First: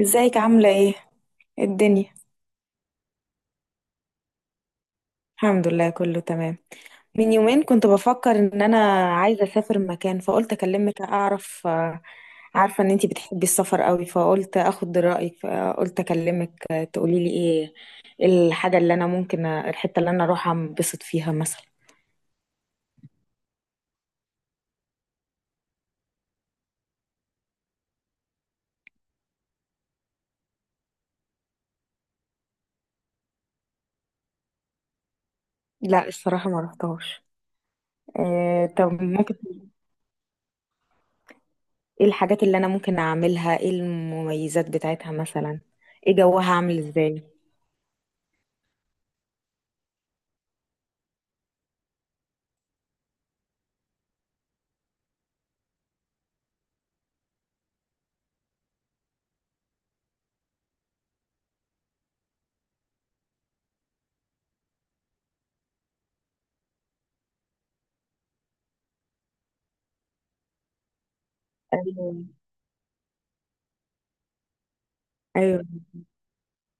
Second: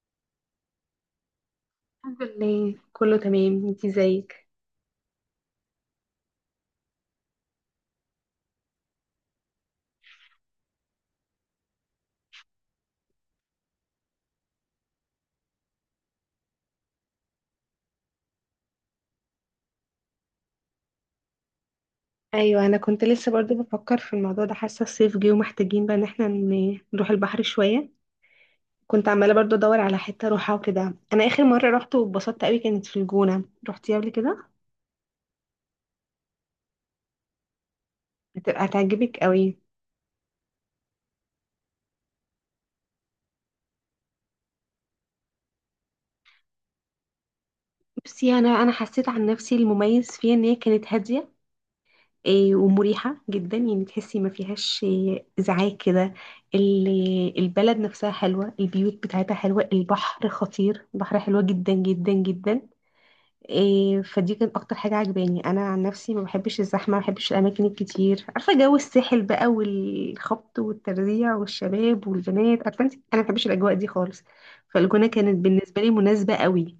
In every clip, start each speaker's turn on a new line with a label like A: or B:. A: ازيك عاملة ايه؟ إيه الدنيا؟
B: الحمد لله كله تمام، انتي ازيك؟
A: الحمد لله، كله تمام. من يومين كنت بفكر ان انا عايزة اسافر مكان، فقلت اكلمك اعرف، عارفة ان انتي بتحبي السفر قوي، فقلت اخد رأيك، فقلت اكلمك تقوليلي ايه. إيه الحاجة اللي انا ممكن الحتة اللي انا اروحها انبسط فيها مثلا؟
B: ايوه، انا كنت لسه برضو بفكر في الموضوع ده. حاسه الصيف جه ومحتاجين بقى ان احنا نروح البحر شويه. كنت عماله برضو ادور على حته اروحها وكده. انا اخر مره رحت واتبسطت قوي كانت في الجونه. رحتي قبل كده؟
A: لا الصراحة ما رحتهاش.
B: هتبقى
A: إيه؟ طب
B: هتعجبك
A: ممكن.
B: قوي.
A: ايه الحاجات اللي انا ممكن اعملها؟ ايه المميزات بتاعتها مثلا؟ ايه جوها عامل ازاي؟
B: بصي انا حسيت عن نفسي المميز فيها ان هي كانت هاديه، ومريحه جدا. يعني تحسي ما فيهاش ازعاج كده. البلد نفسها حلوه، البيوت بتاعتها حلوه، البحر خطير، البحر حلوه جدا جدا جدا. فدي كانت اكتر حاجه عجباني. انا عن نفسي ما بحبش الزحمه، ما بحبش الاماكن الكتير. عارفه جو الساحل بقى والخبط والترزيع والشباب والبنات؟ عارفه انت، انا ما بحبش الاجواء دي خالص. فالجونه كانت
A: ايوه.
B: بالنسبه لي مناسبه قوي.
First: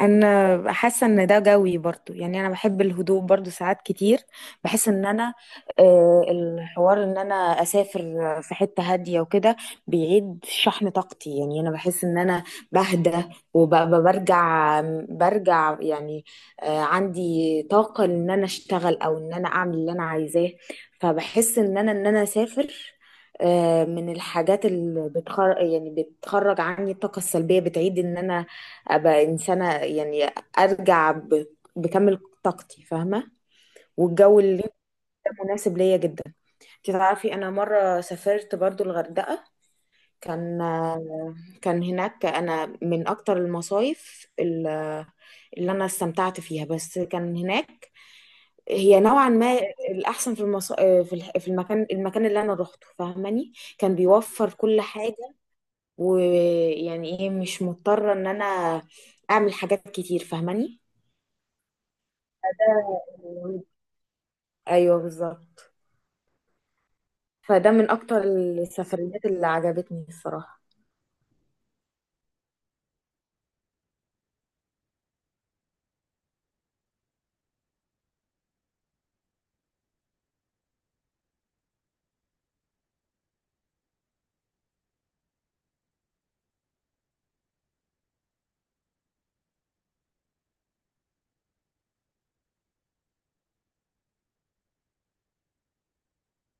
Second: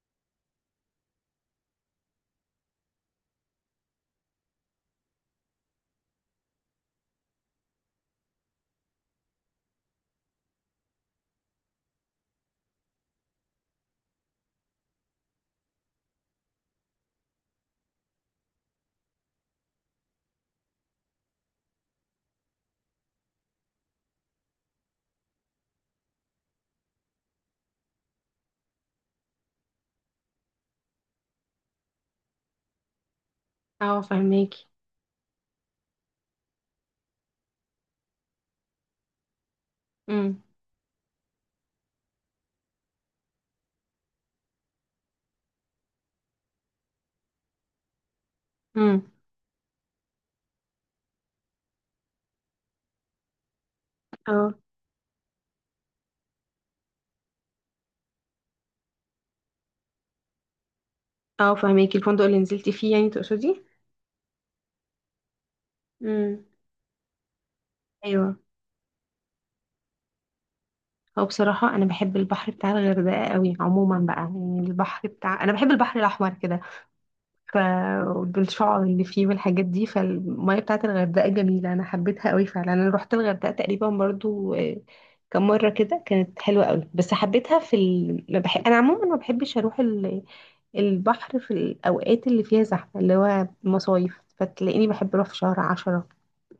A: انا حاسه ان ده جوي برضو، يعني انا بحب الهدوء برضو ساعات كتير. بحس ان انا الحوار ان انا اسافر في حته هاديه وكده بيعيد شحن طاقتي. يعني انا بحس ان انا بهدى وبرجع. برجع يعني عندي طاقه ان انا اشتغل او ان انا اعمل اللي انا عايزاه. فبحس ان انا اسافر من الحاجات اللي بتخرج، يعني بتخرج عني الطاقة السلبية، بتعيد ان انا ابقى انسانه، يعني ارجع بكامل طاقتي، فاهمه.
B: اه
A: والجو اللي
B: فهماكي.
A: ده مناسب ليا جدا. انت تعرفي انا مره سافرت برضو الغردقه.
B: امم.
A: كان كان هناك انا من اكتر المصايف اللي انا استمتعت فيها، بس كان هناك هي
B: امم.
A: نوعا ما الاحسن. في المص... في الح- في المكان المكان اللي انا روحته، فاهماني. كان بيوفر
B: اه.
A: كل حاجه، ويعني ايه، مش مضطره ان انا اعمل حاجات كتير، فاهماني.
B: اه فهماكي. الفندق اللي نزلتي فيه يعني تقصدي؟
A: ده- ايوه بالظبط.
B: امم.
A: فده من اكتر
B: ايوه.
A: السفريات اللي عجبتني الصراحه.
B: هو بصراحه انا بحب البحر بتاع الغردقه قوي عموما بقى. يعني البحر بتاع، انا بحب البحر الاحمر كده، ف بالشعر اللي فيه والحاجات دي. فالمية بتاعت الغردقة جميلة، أنا حبيتها قوي فعلا. أنا روحت الغردقة تقريبا برضو كم مرة كده. كانت حلوة قوي. بس حبيتها في ال... ما بح... أنا عموما ما بحبش أروح البحر في الأوقات اللي فيها زحمة، اللي هو مصايف. فتلاقيني بحب أروح في شهر عشرة،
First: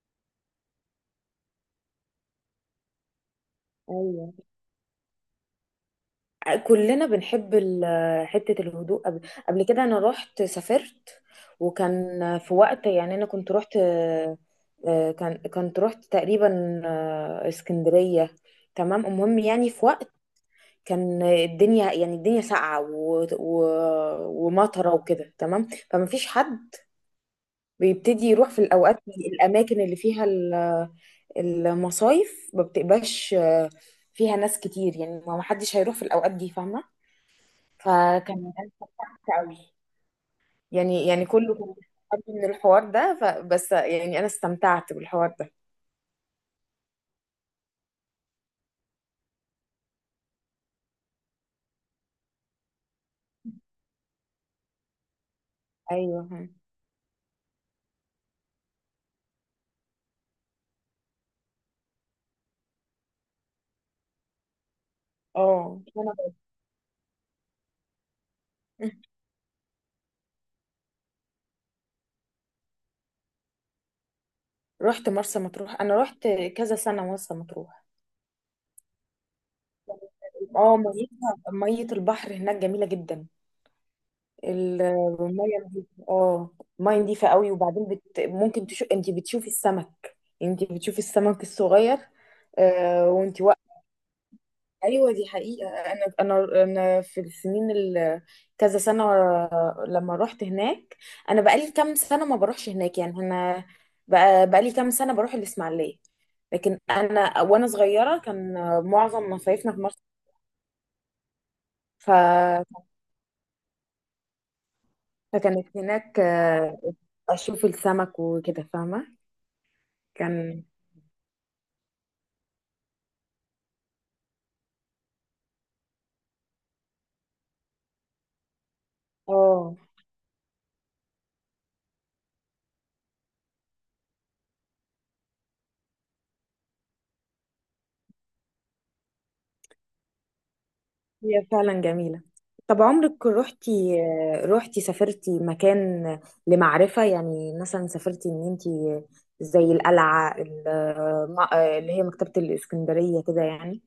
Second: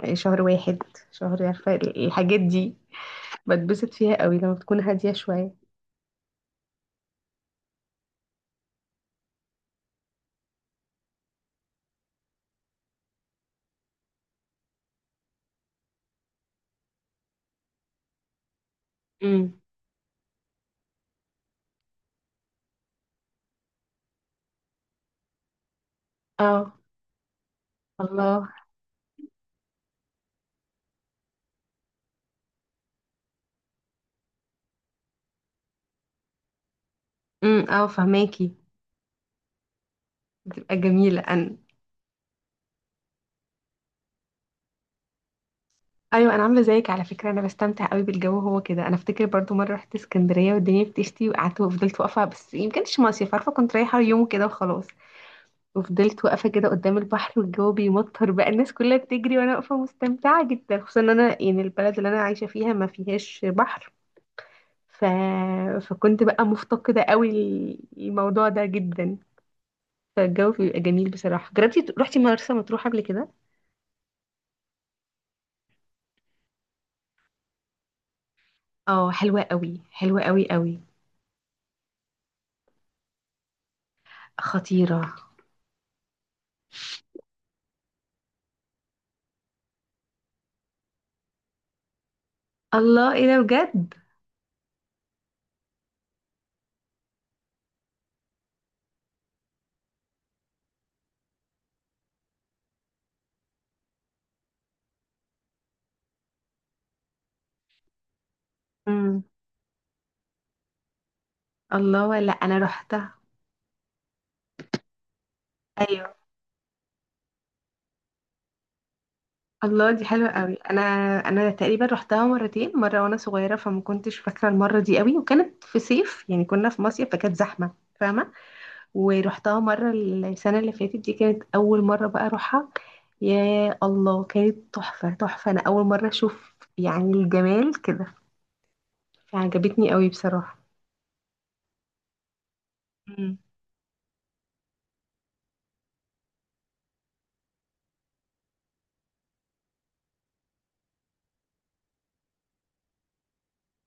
B: شهر واحد، شهر. عارفة الحاجات دي بتبسط فيها
A: ايوه.
B: قوي لما بتكون هادية شوية.
A: كلنا بنحب حته الهدوء. قبل كده انا رحت سافرت، وكان في وقت. يعني انا كنت رحت آه، كان كنت رحت تقريبا اسكندريه. تمام، المهم
B: امم.
A: يعني في وقت كان الدنيا، يعني الدنيا ساقعه ومطره وكده، تمام. فما فيش
B: اه.
A: حد بيبتدي
B: الله.
A: يروح في الاوقات، الاماكن اللي فيها المصايف ما بتبقاش فيها ناس كتير. يعني ما حدش هيروح في الأوقات دي، فاهمة؟
B: اه
A: فكان أنا
B: فهماكي.
A: استمتعت قوي.
B: بتبقى
A: يعني
B: جميلة
A: يعني كله
B: أنا.
A: كان بيستخبي من الحوار ده. فبس يعني أنا استمتعت بالحوار ده.
B: ايوه، انا عامله زيك على فكره. انا بستمتع قوي بالجو، هو كده. انا افتكر برضو مره رحت اسكندريه والدنيا بتشتي، وقعدت وفضلت واقفه. بس يمكنش كانش مصيف، عارفه، كنت رايحه يوم كده وخلاص. وفضلت واقفه
A: أيوه.
B: كده قدام البحر والجو بيمطر بقى، الناس كلها بتجري وانا واقفه مستمتعه جدا، خصوصا ان انا يعني البلد اللي انا عايشه فيها ما فيهاش بحر. ف...
A: اه وأنا
B: فكنت
A: برضه.
B: بقى مفتقده قوي الموضوع ده جدا. فالجو بيبقى جميل بصراحه. جربتي رحتي مرسى مطروح قبل كده؟
A: رحت مرسى مطروح. أنا رحت كذا سنة مرسى مطروح.
B: اه حلوه قوي، حلوه قوي
A: اه،
B: قوي.
A: ميتها مية البحر هناك جميلة جدا.
B: خطيره.
A: الميه نضيفة، اه. الميه نضيفة قوي. وبعدين انت بتشوفي السمك الصغير
B: الله، ايه ده
A: وانت واقفة.
B: بجد!
A: ايوه دي حقيقة. انا في السنين كذا سنة لما رحت هناك، انا بقالي كام سنة ما بروحش هناك. يعني انا بقالي كام سنة بروح الاسماعيلية. لكن انا وانا صغيرة كان معظم
B: امم.
A: مصايفنا في مصر. ف...
B: الله، لا انا روحتها.
A: فكانت
B: ايوه.
A: هناك اشوف السمك وكده، فاهمة.
B: الله، دي حلوه قوي.
A: كان.
B: انا انا تقريبا روحتها مرتين. مره وانا صغيره فما كنتش فاكره المره دي قوي، وكانت في صيف يعني كنا في مصيف فكانت زحمه، فاهمه. ورحتها
A: اه
B: مره السنه اللي فاتت، دي كانت اول مره بقى اروحها. يا الله، كانت تحفه تحفه. انا اول مره اشوف يعني الجمال كده، فعجبتني قوي بصراحه.
A: هي فعلا جميلة. طب عمرك روحتي؟ روحتي سافرتي مكان لمعرفة، يعني مثلا سافرتي ان انتي زي القلعة اللي هي مكتبة الإسكندرية كده يعني؟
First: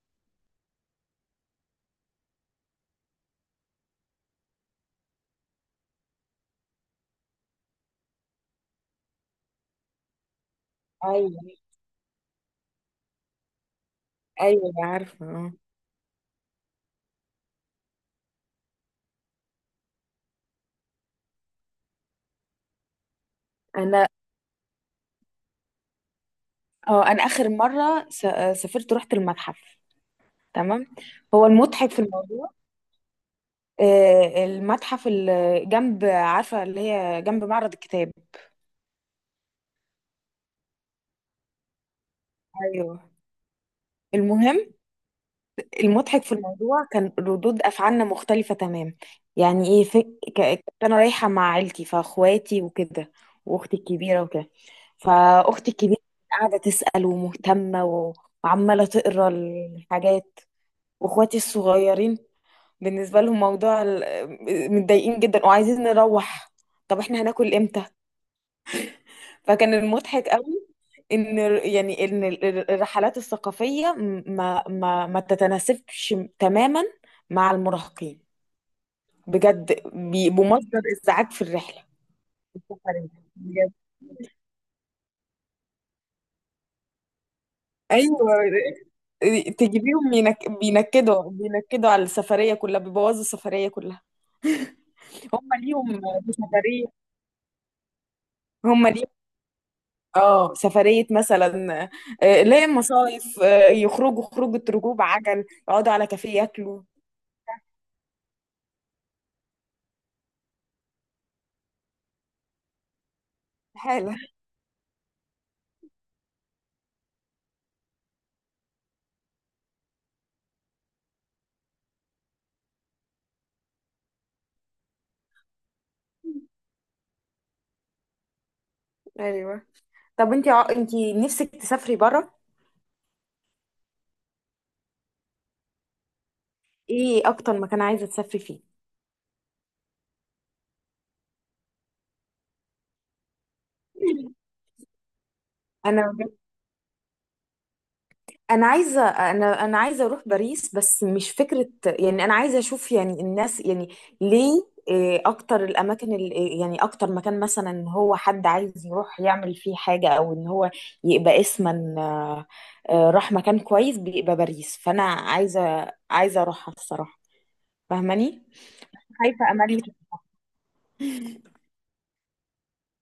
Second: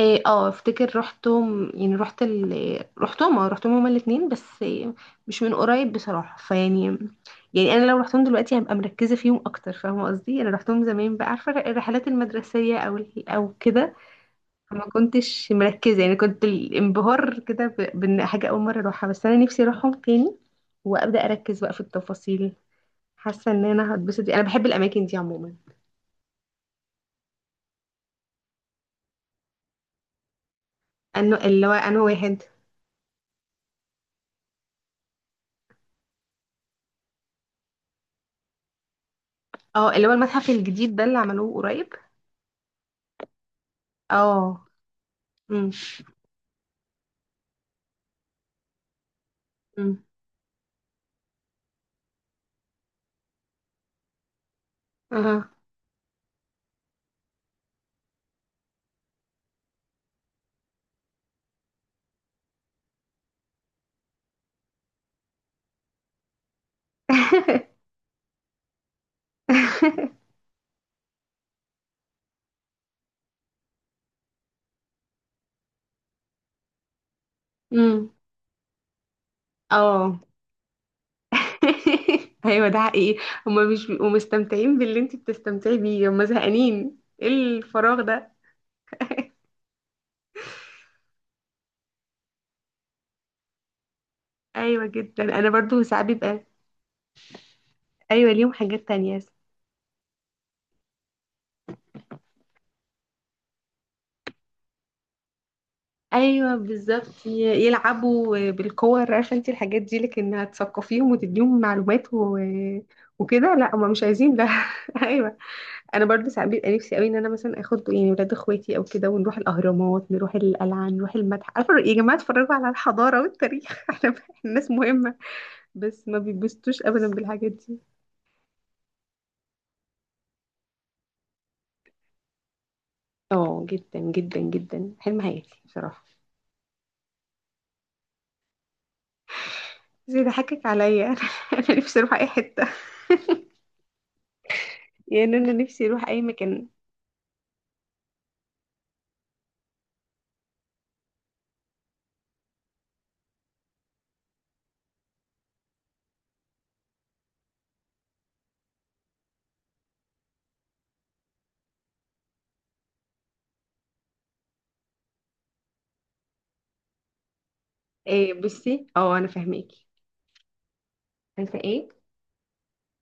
B: إيه، اه افتكر رحتهم. يعني رحت رحتهم. اه رحتهم هما الاتنين، بس إيه، مش من قريب بصراحة. فيعني يعني انا لو رحتهم دلوقتي هبقى مركزة فيهم اكتر، فاهمة قصدي؟ انا رحتهم زمان بقى، عارفة
A: ايوه،
B: الرحلات المدرسية او او كده.
A: ايوه،
B: فما
A: عارفة
B: كنتش
A: اه.
B: مركزة، يعني كنت الانبهار كده بان حاجة اول مرة اروحها. بس انا نفسي اروحهم تاني وابدا اركز بقى في التفاصيل. حاسة ان انا
A: انا
B: هتبسط، انا بحب الاماكن دي عموما.
A: اه انا اخر مره س- سافرت رحت المتحف، تمام.
B: انه
A: هو
B: اللي هو
A: المضحك في
B: انا واحد.
A: الموضوع المتحف اللي جنب، عارفه، اللي هي جنب معرض الكتاب.
B: اه اللي هو المتحف الجديد ده اللي عملوه قريب.
A: ايوه. المهم،
B: اه. امم.
A: المضحك في الموضوع كان ردود افعالنا مختلفه تمام. يعني ايه
B: امم.
A: كنت انا رايحه مع عيلتي، فاخواتي وكده، واختي الكبيره وكده.
B: اها.
A: فاختي الكبيره قاعده تسال ومهتمه وعماله تقرا الحاجات. واخواتي الصغيرين بالنسبه لهم موضوع متضايقين جدا وعايزين نروح. طب احنا هناكل امتى؟ فكان المضحك قوي ان يعني ان الرحلات الثقافيه ما تتناسبش تماما مع
B: امم.
A: المراهقين. بجد
B: اه.
A: بيبقوا مصدر ازعاج في الرحله.
B: ايوه ده
A: السفرية.
B: حقيقي. هما
A: بجد.
B: مش بيبقوا مستمتعين باللي انت بتستمتعي بيه. هما زهقانين، ايه الفراغ
A: ايوه
B: ده؟
A: تجيبيهم بينكدوا على السفريه كلها، بيبوظوا السفريه كلها.
B: ايوه جدا.
A: هم
B: انا برضو
A: ليهم
B: ساعات بيبقى.
A: سفريه.
B: ايوه ليهم
A: هم
B: حاجات
A: ليهم
B: تانية.
A: اه سفريه مثلا، ليه مصايف، يخرجوا خروجه، ركوب عجل، يقعدوا على كافيه
B: ايوه
A: ياكلوا.
B: بالظبط، يلعبوا بالكور عارفه انت الحاجات دي. لكن هتثقفيهم وتديهم معلومات وكده، لا هما مش
A: حلو.
B: عايزين ده. ايوه. انا برضه ساعات بيبقى نفسي قوي ان انا مثلا اخد يعني ولاد اخواتي او كده ونروح الاهرامات، نروح القلعه، نروح المتحف. عارفه، يا جماعه اتفرجوا على الحضاره والتاريخ. احنا الناس مهمه. بس ما بيتبسطوش ابدا بالحاجات دي.
A: ايوه. طب انت انت نفسك تسافري بره؟
B: اه جدا جدا جدا، حلم حياتي بصراحه.
A: ايه اكتر مكان عايزه تسافري فيه؟
B: بس بيضحكك عليا. انا نفسي اروح اي حته، يعني انا نفسي
A: انا
B: اروح اي
A: بجد-
B: مكان.
A: انا عايزه، انا عايزه اروح باريس. بس مش فكره، يعني انا عايزه اشوف يعني الناس يعني. ليه، اكتر الاماكن ال- إيه، يعني اكتر مكان مثلا ان هو حد عايز يروح يعمل فيه حاجه، او ان هو يبقى اسما راح مكان كويس بيبقى باريس. فانا عايزه اروحها الصراحه،
B: إيه
A: فاهماني.
B: بصي، اه انا
A: خايفه امل.
B: فاهماكي. عارفه ايه؟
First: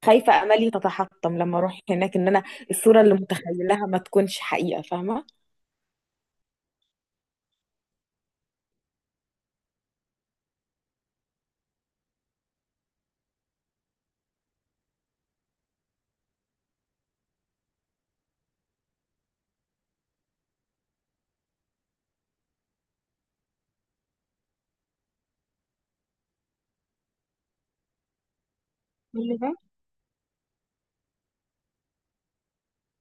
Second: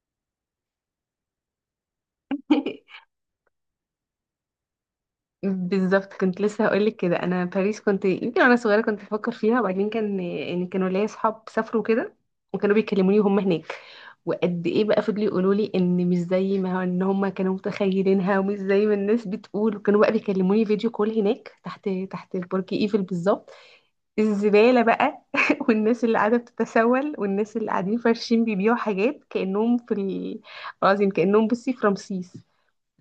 A: خايفة أملي تتحطم لما أروح هناك إن أنا الصورة اللي متخيلها ما تكونش حقيقة، فاهمة؟
B: بالظبط كنت لسه هقولك كده. انا باريس كنت يمكن وانا صغيره كنت بفكر فيها. وبعدين كان يعني كانوا ليا اصحاب سافروا كده وكانوا بيكلموني وهم هناك، وقد ايه بقى فضلوا يقولوا لي ان مش زي ما ان هم كانوا متخيلينها ومش زي ما الناس بتقول. وكانوا بقى بيكلموني فيديو كول هناك تحت، تحت برج ايفل بالظبط، الزباله بقى، والناس اللي قاعده بتتسول والناس اللي قاعدين فارشين بيبيعوا حاجات
A: اللي ده.
B: كانهم في العظيم، كانهم بصي في رمسيس.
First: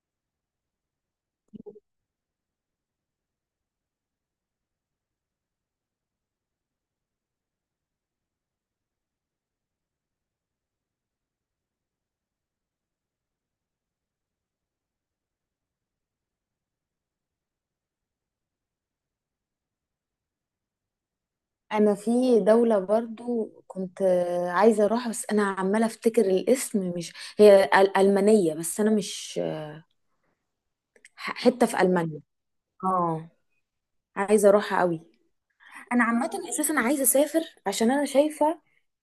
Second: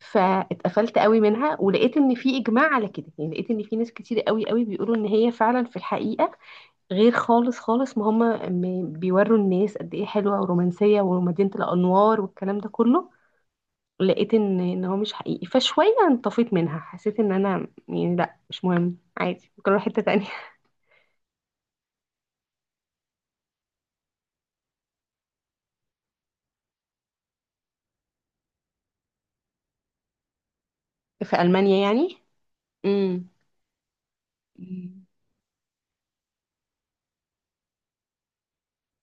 B: فاتقفلت قوي منها ولقيت ان في اجماع على كده. يعني لقيت ان في ناس كتير قوي قوي بيقولوا ان هي فعلا في الحقيقه غير خالص خالص. ما هم بيوروا الناس قد ايه حلوه ورومانسيه ومدينه الانوار والكلام ده كله. لقيت ان ان هو مش حقيقي، فشويه انطفيت منها. حسيت ان انا يعني لا مش مهم، عادي ممكن اروح حته تانية.
A: انا في دولة برضو كنت عايزة اروحها. بس انا عمالة افتكر الاسم، مش هي المانية. بس انا مش
B: في
A: حتة
B: المانيا
A: في
B: يعني.
A: المانيا.
B: امم.
A: اه، عايزة اروحها قوي. انا عامة اساسا عايزة اسافر عشان انا شايفة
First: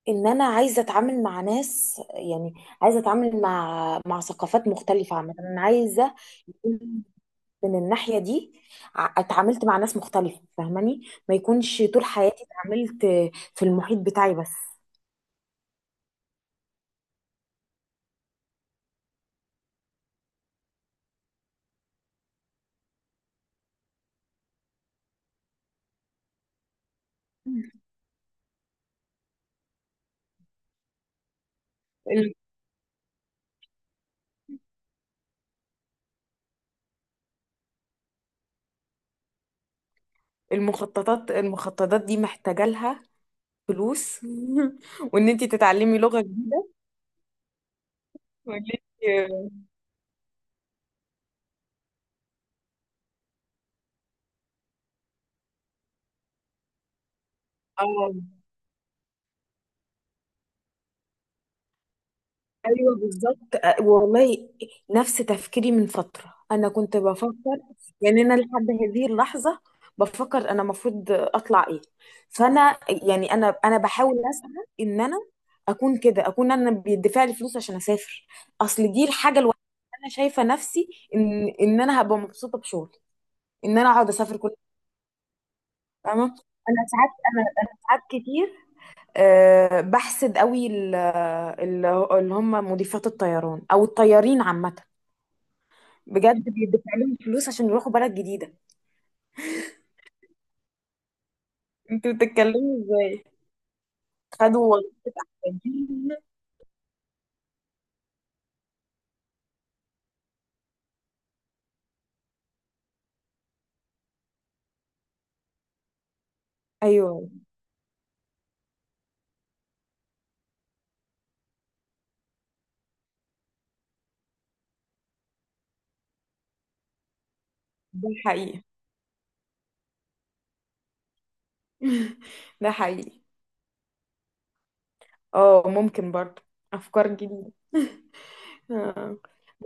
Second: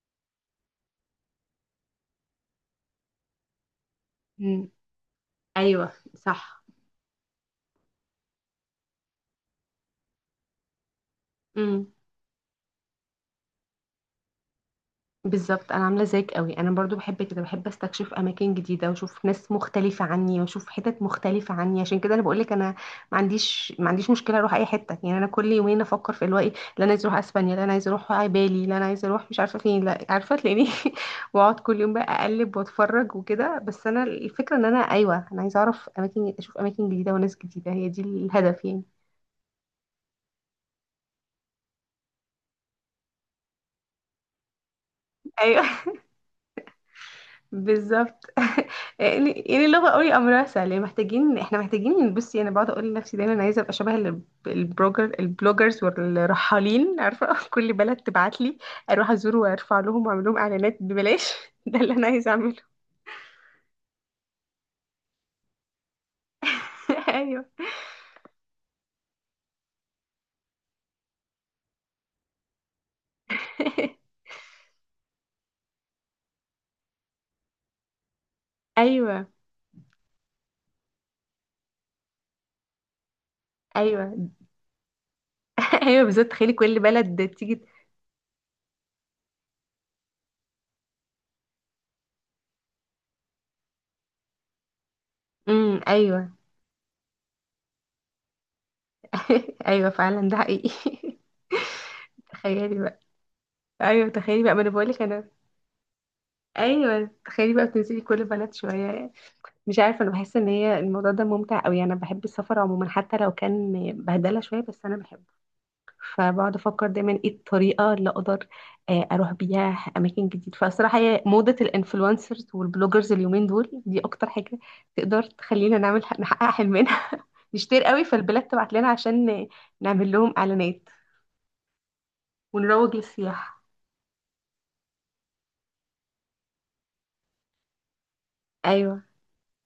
A: ان انا عايزة اتعامل مع ناس. يعني عايزة اتعامل مع ثقافات
B: امم.
A: مختلفة. عامة انا
B: ايوه
A: عايزة
B: صح.
A: من الناحية دي اتعاملت مع ناس مختلفة، فاهماني، ما يكونش
B: امم.
A: طول حياتي اتعاملت في المحيط بتاعي بس.
B: بالظبط، انا عامله زيك قوي. انا برضو بحب كده، بحب استكشف اماكن جديده واشوف ناس مختلفه عني واشوف حتت مختلفه عني. عشان كده انا بقول لك انا ما عنديش، ما عنديش مشكله اروح اي حته. يعني انا كل يومين افكر في اللي هو ايه. لا انا عايز اروح اسبانيا، لا انا عايز اروح بالي، لا انا عايز اروح مش عارفه فين، لا عارفه تلاقيني واقعد كل يوم بقى
A: ال-
B: اقلب واتفرج وكده. بس انا الفكره ان انا ايوه انا عايزه اعرف اماكن، اشوف اماكن جديده وناس جديده، هي دي الهدف يعني.
A: المخططات، دي محتاجة لها فلوس. وان انت
B: أيوة.
A: تتعلمي لغة جديدة.
B: بالظبط.
A: وان انت
B: يعني يعني اللغه قوي امرها سهل، يعني محتاجين احنا محتاجين. بصي انا بقعد اقول لنفسي دايما انا عايزه ابقى شبه البروجر، البلوجرز والرحالين. عارفه، كل بلد
A: اه،
B: تبعت لي اروح ازور وارفع لهم واعمل لهم اعلانات ببلاش. ده اللي انا عايزه اعمله.
A: ايوه بالظبط، والله نفس تفكيري. من فتره انا كنت
B: ايوه.
A: بفكر، يعني انا لحد هذه اللحظه بفكر انا المفروض اطلع ايه. فانا يعني انا بحاول اسعى ان انا اكون كده، اكون انا بيدفع لي فلوس عشان اسافر. اصل دي
B: ايوه.
A: الحاجه الوحيده. انا شايفه نفسي ان انا هبقى مبسوطه بشغلي، ان انا اقعد
B: ايوه.
A: اسافر كل،
B: ايوه
A: فاهمه.
B: بالظبط، تخيلي كل
A: انا ساعات،
B: بلد
A: انا
B: تيجي.
A: انا ساعات كتير بحسد قوي اللي هم مضيفات الطيران او الطيارين عامه.
B: امم. ايوه.
A: بجد بيدفع لهم فلوس عشان يروحوا بلد جديده.
B: ايوه فعلا ده حقيقي.
A: انتوا بتتكلموا
B: تخيلي بقى.
A: ازاي؟
B: ايوه تخيلي بقى، ما
A: خدوا
B: انا بقول لك انا.
A: وظيفتين.
B: ايوه تخيلي بقى بتنزلي كل بلد شويه. مش عارفه، انا بحس ان هي الموضوع ده ممتع قوي. انا بحب السفر عموما حتى لو كان بهدله شويه، بس انا بحبه. فبقعد افكر دايما
A: ايوه
B: ايه الطريقه اللي اقدر اروح بيها اماكن جديده. فصراحه هي موضه الانفلونسرز والبلوجرز اليومين دول دي اكتر حاجه تقدر تخلينا نعمل، نحقق حلمنا. نشتري قوي
A: ده
B: فالبلاد
A: حقيقي.
B: تبعت لنا عشان نعمل لهم اعلانات
A: ده
B: ونروج
A: حقيقي.
B: للسياحه.
A: اه ممكن برضه افكار جديده.
B: ايوه.
A: آه.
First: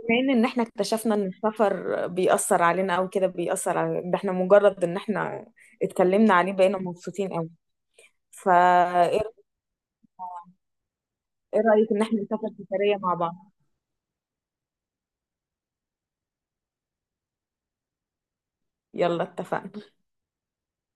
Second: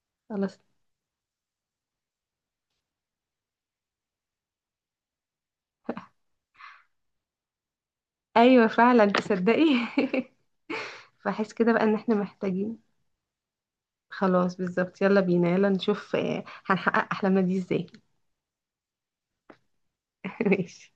A: بما ان
B: خلاص.
A: احنا اكتشفنا ان السفر بيأثر علينا او كده، بيأثر على ده. احنا مجرد ان احنا اتكلمنا عليه بقينا مبسوطين قوي.
B: ايوه فعلا
A: فايه، إيه؟
B: تصدقي. فاحس
A: إيه
B: كده بقى
A: رأيك
B: ان
A: ان
B: احنا
A: احنا نسافر
B: محتاجين.
A: سفرية مع بعض؟
B: خلاص بالظبط، يلا بينا، يلا نشوف هنحقق أحلامنا دي ازاي.
A: يلا اتفقنا.
B: ماشي.